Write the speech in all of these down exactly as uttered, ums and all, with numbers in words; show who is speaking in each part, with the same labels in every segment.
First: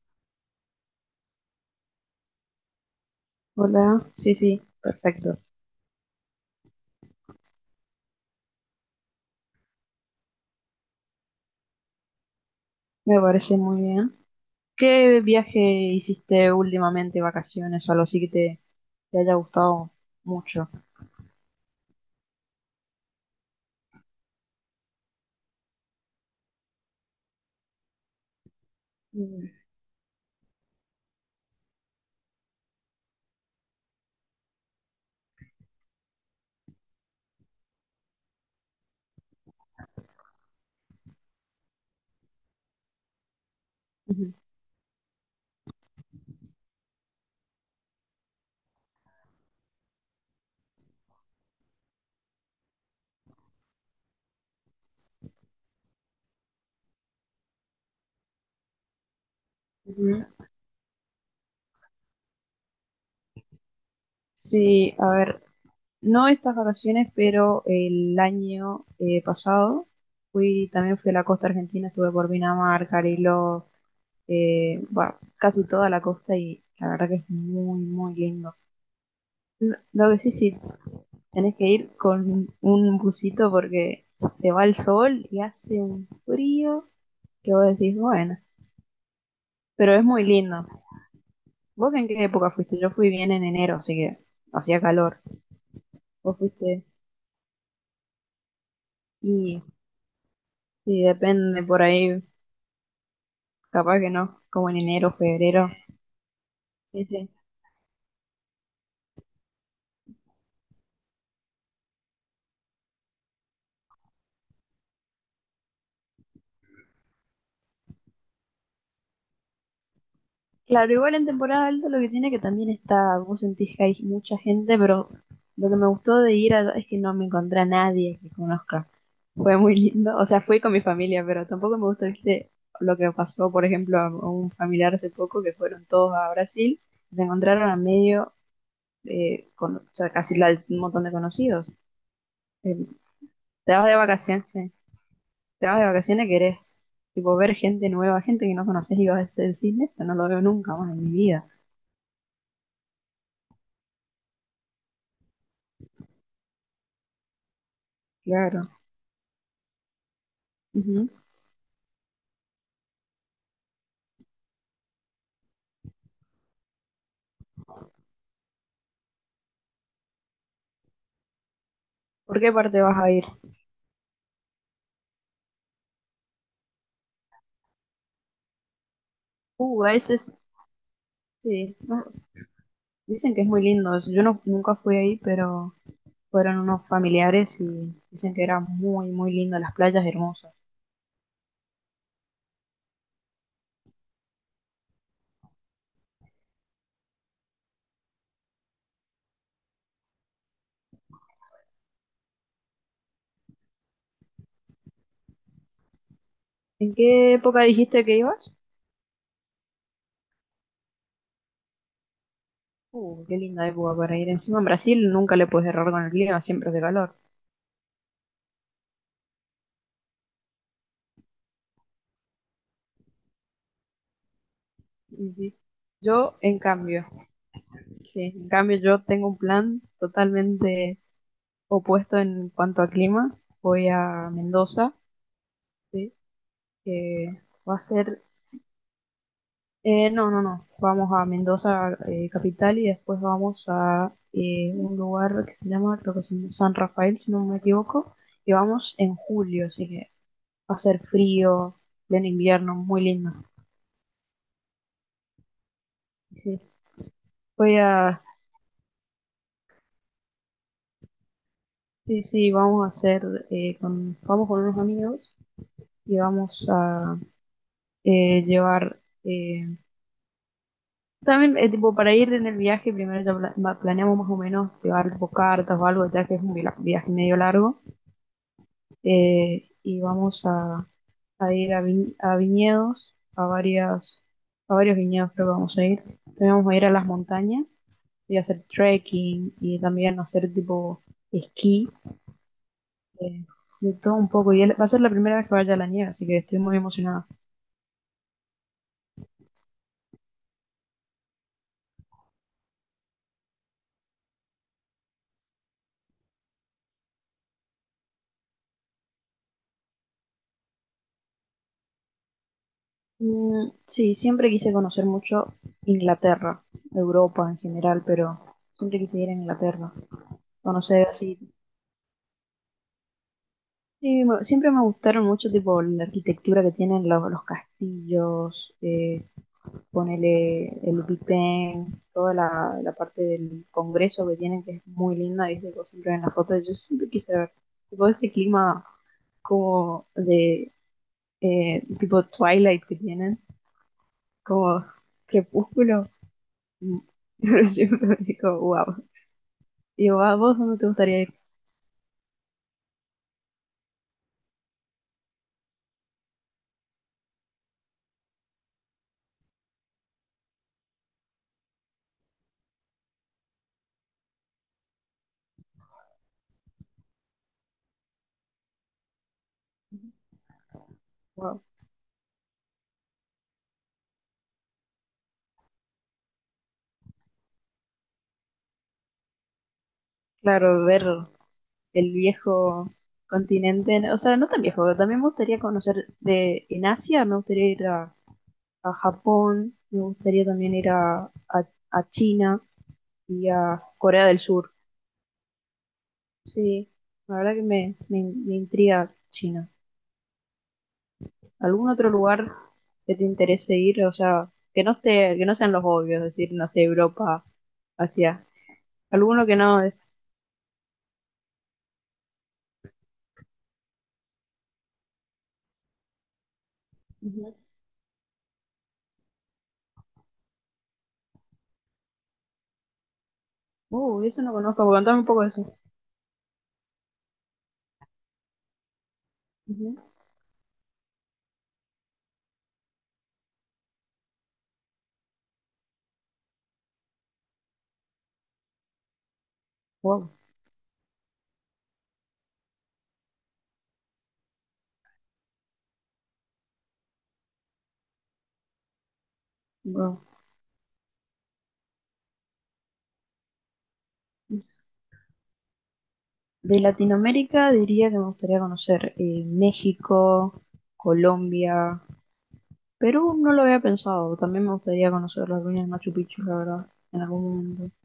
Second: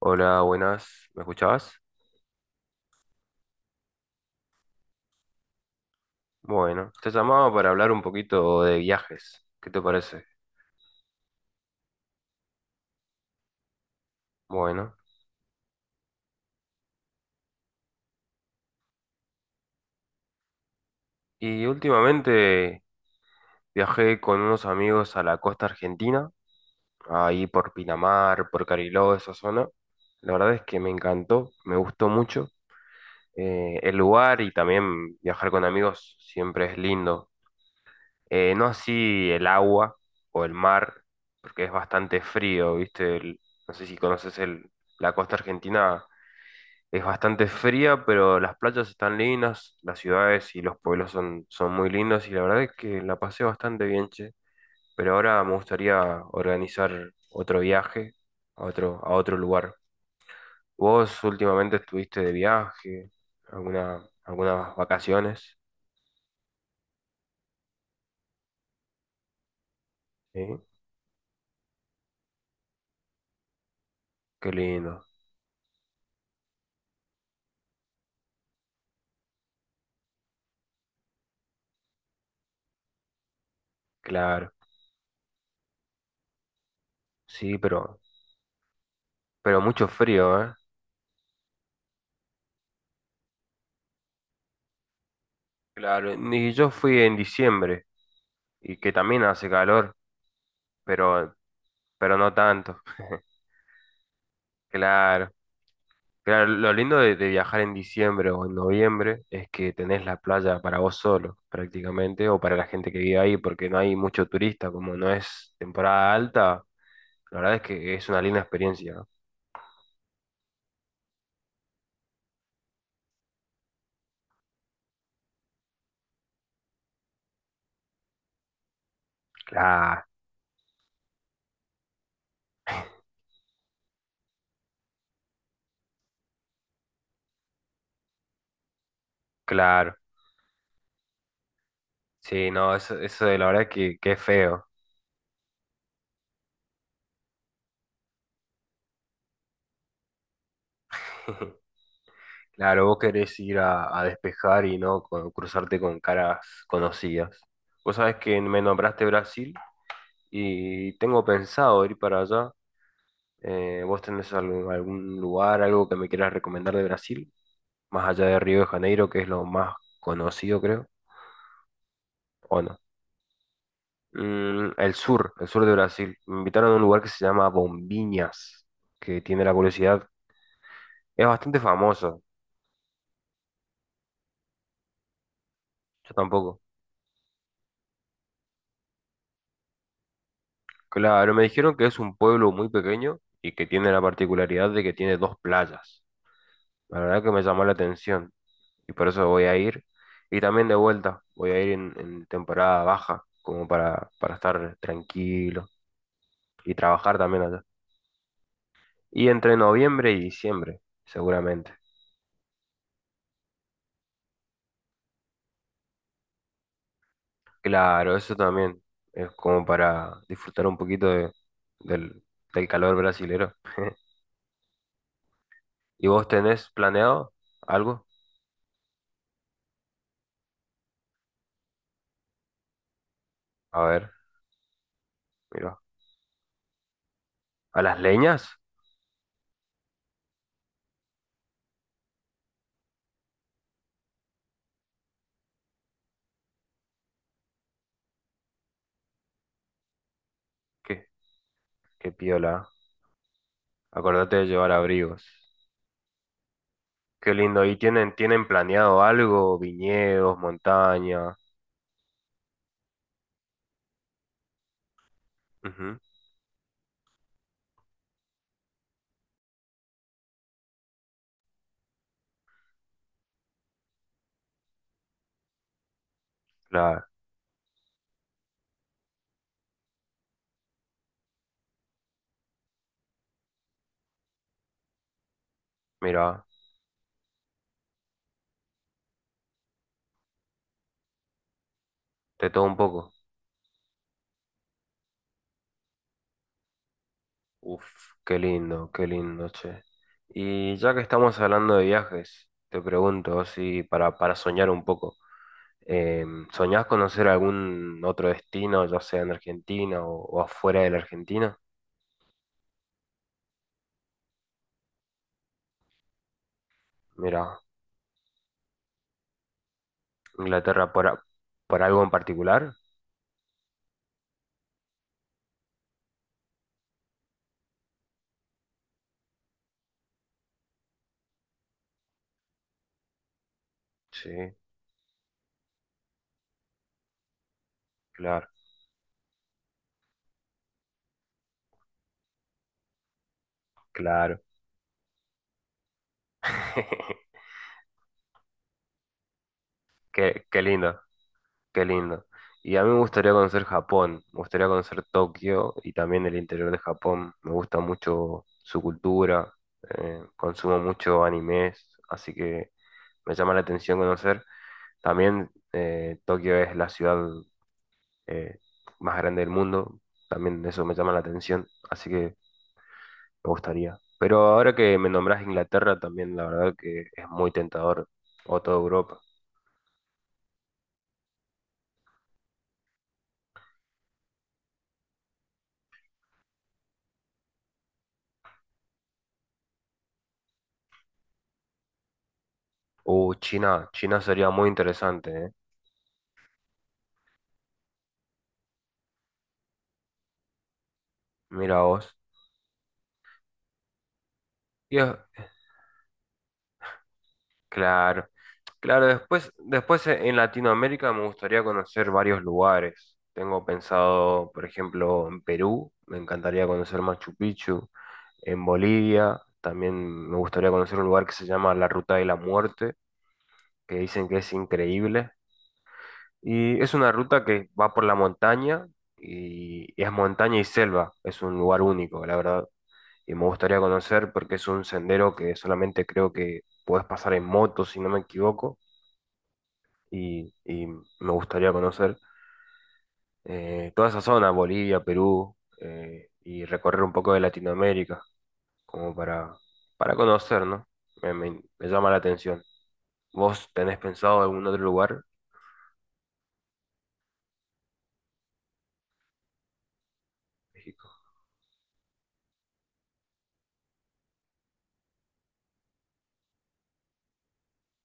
Speaker 1: Hola, buenas. ¿Me escuchabas?
Speaker 2: Hola, sí, sí, perfecto.
Speaker 1: Bueno, te llamaba para hablar un poquito de viajes. ¿Qué te parece?
Speaker 2: Me parece muy bien.
Speaker 1: Bueno,
Speaker 2: ¿Qué viaje hiciste últimamente, vacaciones o algo así que te, te haya gustado mucho?
Speaker 1: y últimamente viajé con unos amigos a la costa argentina, ahí por Pinamar, por Cariló, esa
Speaker 2: Mm,
Speaker 1: zona. La verdad es que me encantó, me gustó mucho, eh, el lugar, y también viajar con amigos siempre es lindo. Eh, no así el agua o el mar, porque es bastante frío, ¿viste? El- no sé si
Speaker 2: ujú,
Speaker 1: conoces el, la costa argentina. Es bastante fría, pero las playas están lindas, las ciudades y los pueblos son, son muy lindos, y la verdad es que la pasé bastante bien, che. Pero ahora me gustaría organizar otro viaje a otro, a otro lugar.
Speaker 2: ujú.
Speaker 1: ¿Vos últimamente estuviste de viaje? ¿Alguna, algunas
Speaker 2: Sí, a ver,
Speaker 1: vacaciones?
Speaker 2: no estas vacaciones, pero el año eh, pasado
Speaker 1: ¿Sí?
Speaker 2: fui, también fui a la costa argentina, estuve por Pinamar, Cariló,
Speaker 1: Qué
Speaker 2: eh,
Speaker 1: lindo,
Speaker 2: bueno, casi toda la costa y la verdad que es muy, muy lindo. Lo lo que sí, sí, tenés que ir con un busito porque se
Speaker 1: claro.
Speaker 2: va el sol y hace un frío que
Speaker 1: Sí,
Speaker 2: vos decís,
Speaker 1: pero,
Speaker 2: bueno,
Speaker 1: pero mucho
Speaker 2: pero es muy
Speaker 1: frío, ¿eh?
Speaker 2: lindo. ¿Vos en qué época fuiste? Yo fui bien en enero, así que hacía calor.
Speaker 1: Claro,
Speaker 2: Vos
Speaker 1: y yo
Speaker 2: fuiste
Speaker 1: fui en diciembre y que también hace
Speaker 2: y
Speaker 1: calor,
Speaker 2: sí,
Speaker 1: pero,
Speaker 2: depende por
Speaker 1: pero
Speaker 2: ahí,
Speaker 1: no tanto.
Speaker 2: capaz que no, como en enero,
Speaker 1: Claro.
Speaker 2: febrero.
Speaker 1: Claro, lo lindo
Speaker 2: Sí,
Speaker 1: de, de
Speaker 2: sí.
Speaker 1: viajar en diciembre o en noviembre es que tenés la playa para vos solo, prácticamente, o para la gente que vive ahí, porque no hay mucho turista, como no es temporada alta, la verdad es que es una linda experiencia.
Speaker 2: Claro, igual en temporada alta lo que tiene que también está, vos sentís que hay mucha gente, pero lo que me gustó de ir allá es que no me encontré a nadie que conozca. Fue muy
Speaker 1: Claro,
Speaker 2: lindo, o sea, fui con mi familia, pero tampoco me gustó, viste, lo que pasó, por ejemplo, a a un familiar hace poco que fueron todos a Brasil, se encontraron a medio, eh, con, o
Speaker 1: claro.
Speaker 2: sea, casi la- un montón de conocidos.
Speaker 1: Sí, no,
Speaker 2: Eh,
Speaker 1: eso, eso de la verdad
Speaker 2: te vas de
Speaker 1: que, que es
Speaker 2: vacaciones,
Speaker 1: feo.
Speaker 2: sí. Te vas de vacaciones, querés, tipo, ver gente nueva, gente que no conoces y vas a hacer el cine, eso no lo veo nunca más en mi vida.
Speaker 1: Claro, vos querés ir a, a despejar y no co- cruzarte con caras conocidas. Vos sabés que me
Speaker 2: Claro.
Speaker 1: nombraste Brasil y
Speaker 2: Ujú.
Speaker 1: tengo pensado ir para allá. Eh, ¿vos tenés algún, algún lugar, algo que me quieras recomendar de Brasil? Más allá de Río de Janeiro, que es lo más conocido, creo,
Speaker 2: ¿Por qué
Speaker 1: ¿o no?
Speaker 2: parte vas a ir?
Speaker 1: Mm, el sur, el sur de Brasil. Me invitaron a un lugar que se llama Bombinhas, que tiene la
Speaker 2: Uh, a
Speaker 1: curiosidad.
Speaker 2: ese es-
Speaker 1: Es bastante
Speaker 2: sí. No,
Speaker 1: famoso,
Speaker 2: dicen que es muy lindo. Yo no, nunca fui ahí, pero
Speaker 1: yo
Speaker 2: fueron
Speaker 1: tampoco.
Speaker 2: unos familiares y dicen que era muy, muy lindo, las playas hermosas.
Speaker 1: Claro, me dijeron que es un pueblo muy pequeño y que tiene la particularidad de que tiene dos playas. La verdad que me llamó la atención, y por eso voy a ir. Y también de vuelta, voy a ir en, en temporada baja, como para, para estar tranquilo y
Speaker 2: ¿En
Speaker 1: trabajar
Speaker 2: qué
Speaker 1: también
Speaker 2: época
Speaker 1: allá.
Speaker 2: dijiste que ibas?
Speaker 1: Y entre noviembre y diciembre, seguramente.
Speaker 2: Uh, qué linda época para ir. Encima en Brasil nunca le puedes errar con el clima, siempre es de calor.
Speaker 1: Claro, eso también es como para disfrutar un poquito de- del, del calor brasilero.
Speaker 2: Y sí.
Speaker 1: ¿Y vos
Speaker 2: Yo, en
Speaker 1: tenés
Speaker 2: cambio,
Speaker 1: planeado algo?
Speaker 2: sí, en cambio yo tengo un plan totalmente opuesto en cuanto a clima.
Speaker 1: A
Speaker 2: Voy
Speaker 1: ver,
Speaker 2: a Mendoza,
Speaker 1: mira.
Speaker 2: sí, que va a
Speaker 1: ¿A las
Speaker 2: ser…
Speaker 1: leñas?
Speaker 2: Eh, no, no, no. Vamos a Mendoza, eh, capital, y después vamos a eh, un lugar que se llama, creo que es San Rafael, si no me equivoco, y vamos en julio, así que va a ser
Speaker 1: ¿Qué,
Speaker 2: frío,
Speaker 1: qué
Speaker 2: pleno
Speaker 1: piola?
Speaker 2: invierno, muy lindo.
Speaker 1: Acordate de llevar abrigos.
Speaker 2: Sí,
Speaker 1: Qué lindo. ¿Y
Speaker 2: voy
Speaker 1: tienen,
Speaker 2: a,
Speaker 1: tienen planeado algo? Viñedos, montaña,
Speaker 2: sí, sí, vamos a hacer, eh, con, vamos con unos amigos
Speaker 1: ujú,
Speaker 2: y vamos a eh, llevar, eh, también, eh, tipo, para ir en el viaje, primero ya pla- ma- planeamos más o menos llevar tipo, cartas o algo, ya que es un vila-
Speaker 1: claro,
Speaker 2: viaje medio largo eh, y vamos a, a ir a, vi- a viñedos, a varias, a varios viñedos creo que vamos a ir.
Speaker 1: mira,
Speaker 2: También vamos a ir a las montañas y hacer trekking y también hacer tipo esquí,
Speaker 1: de todo un poco.
Speaker 2: eh, de todo un poco. Y él- va a ser la primera vez que vaya a la nieve, así que estoy muy emocionada.
Speaker 1: Uf, qué lindo, qué lindo, che. Y ya que estamos hablando de viajes, te pregunto, así para, para soñar un poco, eh, ¿soñás conocer algún otro destino, ya sea en Argentina o, o afuera de la Argentina?
Speaker 2: Mm, sí, siempre quise conocer mucho Inglaterra,
Speaker 1: Mira,
Speaker 2: Europa en general, pero siempre quise ir a Inglaterra,
Speaker 1: Inglaterra por,
Speaker 2: conocer
Speaker 1: a-
Speaker 2: así…
Speaker 1: por algo en particular.
Speaker 2: Sí, me- siempre me gustaron mucho, tipo, la arquitectura que tienen los, los castillos, eh, ponele el Bipén, toda la, la parte del
Speaker 1: Sí,
Speaker 2: Congreso que tienen, que es muy linda, y se siempre en las fotos, yo siempre quise ver, tipo, ese
Speaker 1: claro,
Speaker 2: clima como de, eh, tipo, Twilight que tienen,
Speaker 1: claro.
Speaker 2: como crepúsculo. Mm. Pero siempre me digo, wow, y digo, "Ah,
Speaker 1: Qué,
Speaker 2: ¿vos
Speaker 1: qué
Speaker 2: dónde te
Speaker 1: lindo.
Speaker 2: gustaría ir?"
Speaker 1: Qué lindo. Y a mí me gustaría conocer Japón, me gustaría conocer Tokio y también el interior de Japón. Me gusta mucho su cultura, eh, consumo mucho animes, así que me llama la atención conocer. También eh, Tokio es la ciudad eh, más grande del mundo, también eso me llama la
Speaker 2: Wow.
Speaker 1: atención, así que me gustaría. Pero ahora que me nombras Inglaterra también, la verdad que es muy tentador, o toda Europa.
Speaker 2: Claro, ver el viejo continente. O sea, no tan viejo, también me gustaría conocer de, en Asia, me gustaría ir a, a Japón, me gustaría también ir a, a, a China
Speaker 1: Uh,
Speaker 2: y a
Speaker 1: China, China
Speaker 2: Corea del
Speaker 1: sería muy
Speaker 2: Sur.
Speaker 1: interesante, ¿eh?
Speaker 2: Sí, la verdad que me, me, me intriga China.
Speaker 1: Mira
Speaker 2: ¿Algún otro
Speaker 1: vos.
Speaker 2: lugar que te interese ir? O sea, que no
Speaker 1: Y es-
Speaker 2: esté, que no sean los obvios, es decir, no sé, Europa,
Speaker 1: claro,
Speaker 2: Asia.
Speaker 1: claro,
Speaker 2: Alguno
Speaker 1: después,
Speaker 2: que no.
Speaker 1: después e- en Latinoamérica me gustaría conocer varios lugares. Tengo pensado, por ejemplo, en Perú, me encantaría conocer Machu
Speaker 2: Ujú.
Speaker 1: Picchu, en Bolivia, también me gustaría conocer un lugar que se llama la Ruta de la Muerte, que
Speaker 2: Uh,
Speaker 1: dicen que
Speaker 2: eso
Speaker 1: es
Speaker 2: no conozco, contame un
Speaker 1: increíble.
Speaker 2: poco de eso.
Speaker 1: Y es una ruta que va por la montaña y
Speaker 2: Ujú.
Speaker 1: y es montaña y selva, es un lugar único, la verdad. Y me gustaría conocer porque es un sendero que solamente creo que puedes pasar en moto, si no me equivoco
Speaker 2: Wow,
Speaker 1: y, y me gustaría conocer eh, toda esa zona, Bolivia, Perú, eh, y recorrer un poco de Latinoamérica, como para, para
Speaker 2: wow.
Speaker 1: conocer, ¿no? Me, me- me llama la atención. ¿Vos tenés pensado algún otro lugar?
Speaker 2: De Latinoamérica diría que me gustaría conocer eh, México,
Speaker 1: México.
Speaker 2: Colombia, Perú no lo había pensado. También me gustaría conocer las ruinas de Machu Picchu, la verdad, en algún momento.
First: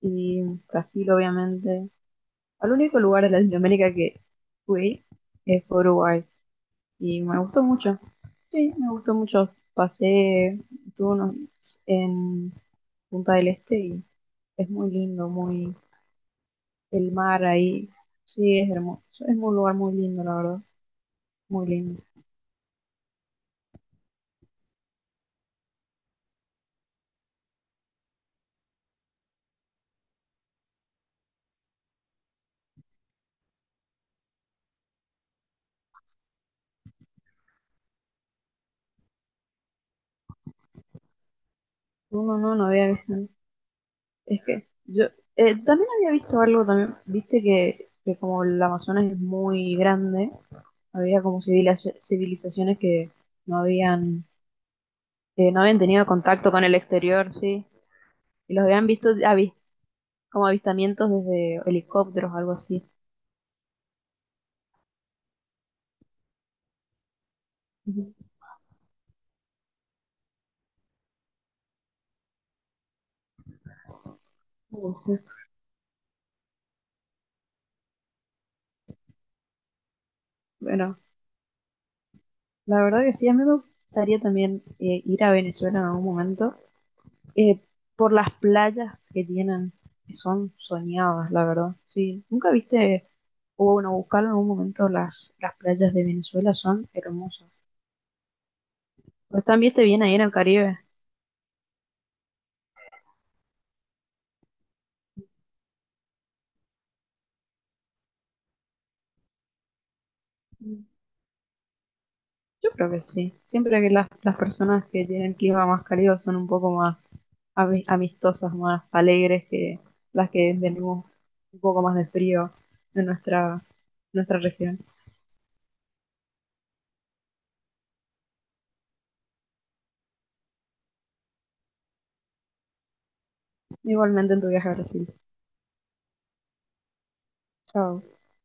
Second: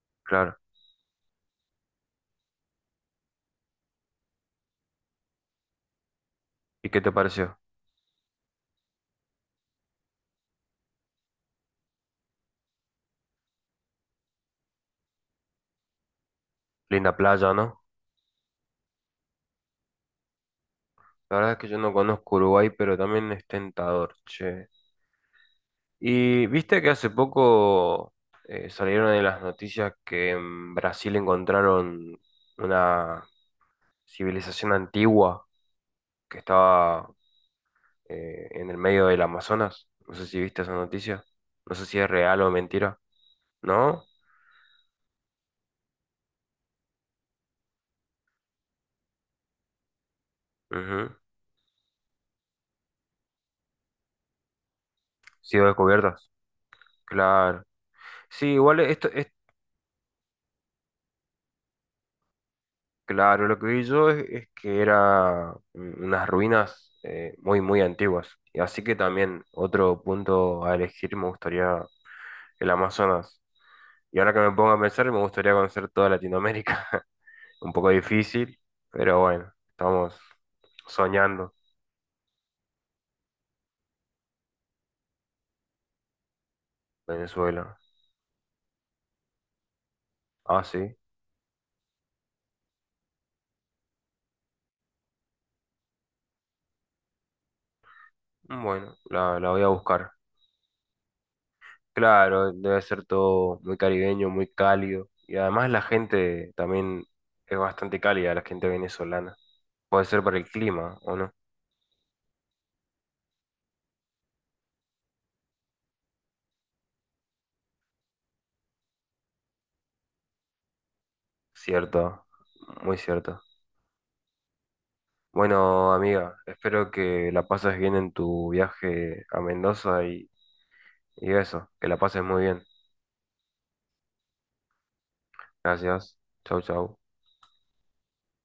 Speaker 2: Y
Speaker 1: Claro.
Speaker 2: Brasil, obviamente. Al único lugar de Latinoamérica que fui eh, fue Uruguay.
Speaker 1: ¿Y qué te
Speaker 2: Y me
Speaker 1: pareció?
Speaker 2: gustó mucho. Sí, me gustó mucho. Pasé, estuve unos- en Punta del Este y es muy lindo, muy el
Speaker 1: Linda
Speaker 2: mar
Speaker 1: playa, ¿no?
Speaker 2: ahí. Sí, es hermoso. Es un lugar muy lindo, la verdad.
Speaker 1: La verdad es
Speaker 2: Muy
Speaker 1: que yo no
Speaker 2: lindo.
Speaker 1: conozco Uruguay, pero también es tentador, che. Y viste que hace poco eh, salieron en las noticias que en Brasil encontraron una civilización antigua que estaba eh, en el medio del Amazonas. No sé si viste esa noticia. No sé si es
Speaker 2: No, no,
Speaker 1: real o
Speaker 2: no, no había
Speaker 1: mentira.
Speaker 2: visto.
Speaker 1: ¿No?
Speaker 2: Es que yo eh, también había visto algo también, viste que, que como el Amazonas es muy grande,
Speaker 1: Ujú.
Speaker 2: había como civila- civilizaciones que no habían, que no
Speaker 1: Sido
Speaker 2: habían tenido
Speaker 1: descubiertas.
Speaker 2: contacto con el exterior,
Speaker 1: Claro.
Speaker 2: sí,
Speaker 1: Sí,
Speaker 2: y los
Speaker 1: igual
Speaker 2: habían
Speaker 1: esto
Speaker 2: visto
Speaker 1: es
Speaker 2: avi- como avistamientos desde helicópteros o algo así.
Speaker 1: claro. Lo que vi yo es, es que era un- unas ruinas eh, muy, muy
Speaker 2: Ujú.
Speaker 1: antiguas. Y así que también otro punto a elegir me gustaría el Amazonas. Y ahora que me pongo a
Speaker 2: Oh,
Speaker 1: pensar, me
Speaker 2: sí.
Speaker 1: gustaría conocer toda Latinoamérica. Un poco difícil, pero bueno, estamos
Speaker 2: Bueno,
Speaker 1: soñando
Speaker 2: la verdad que sí, a mí me gustaría también eh, ir a Venezuela en algún momento, eh,
Speaker 1: Venezuela.
Speaker 2: por las playas que tienen, que son
Speaker 1: Ah, sí.
Speaker 2: soñadas, la verdad. Sí, ¿nunca viste? O bueno, buscarlo en algún momento, las, las playas de Venezuela son hermosas.
Speaker 1: Bueno, la,
Speaker 2: Pero
Speaker 1: la voy a
Speaker 2: también te viene
Speaker 1: buscar.
Speaker 2: ahí en el Caribe.
Speaker 1: Claro, debe ser todo muy caribeño, muy cálido. Y además la gente también es bastante cálida, la gente venezolana. Puede ser por el
Speaker 2: Mm.
Speaker 1: clima, ¿o no?
Speaker 2: Yo creo que sí. Siempre que las, las personas que tienen clima más cálido son un poco más ami- amistosas, más alegres que las que tenemos un poco más de
Speaker 1: Cierto,
Speaker 2: frío
Speaker 1: muy
Speaker 2: en
Speaker 1: cierto.
Speaker 2: nuestra, nuestra región.
Speaker 1: Bueno, amiga, espero que la pases bien en tu viaje a Mendoza y, y eso, que la pases muy bien.
Speaker 2: Igualmente en tu viaje a Brasil.
Speaker 1: Gracias. Chau, chau.
Speaker 2: Chao.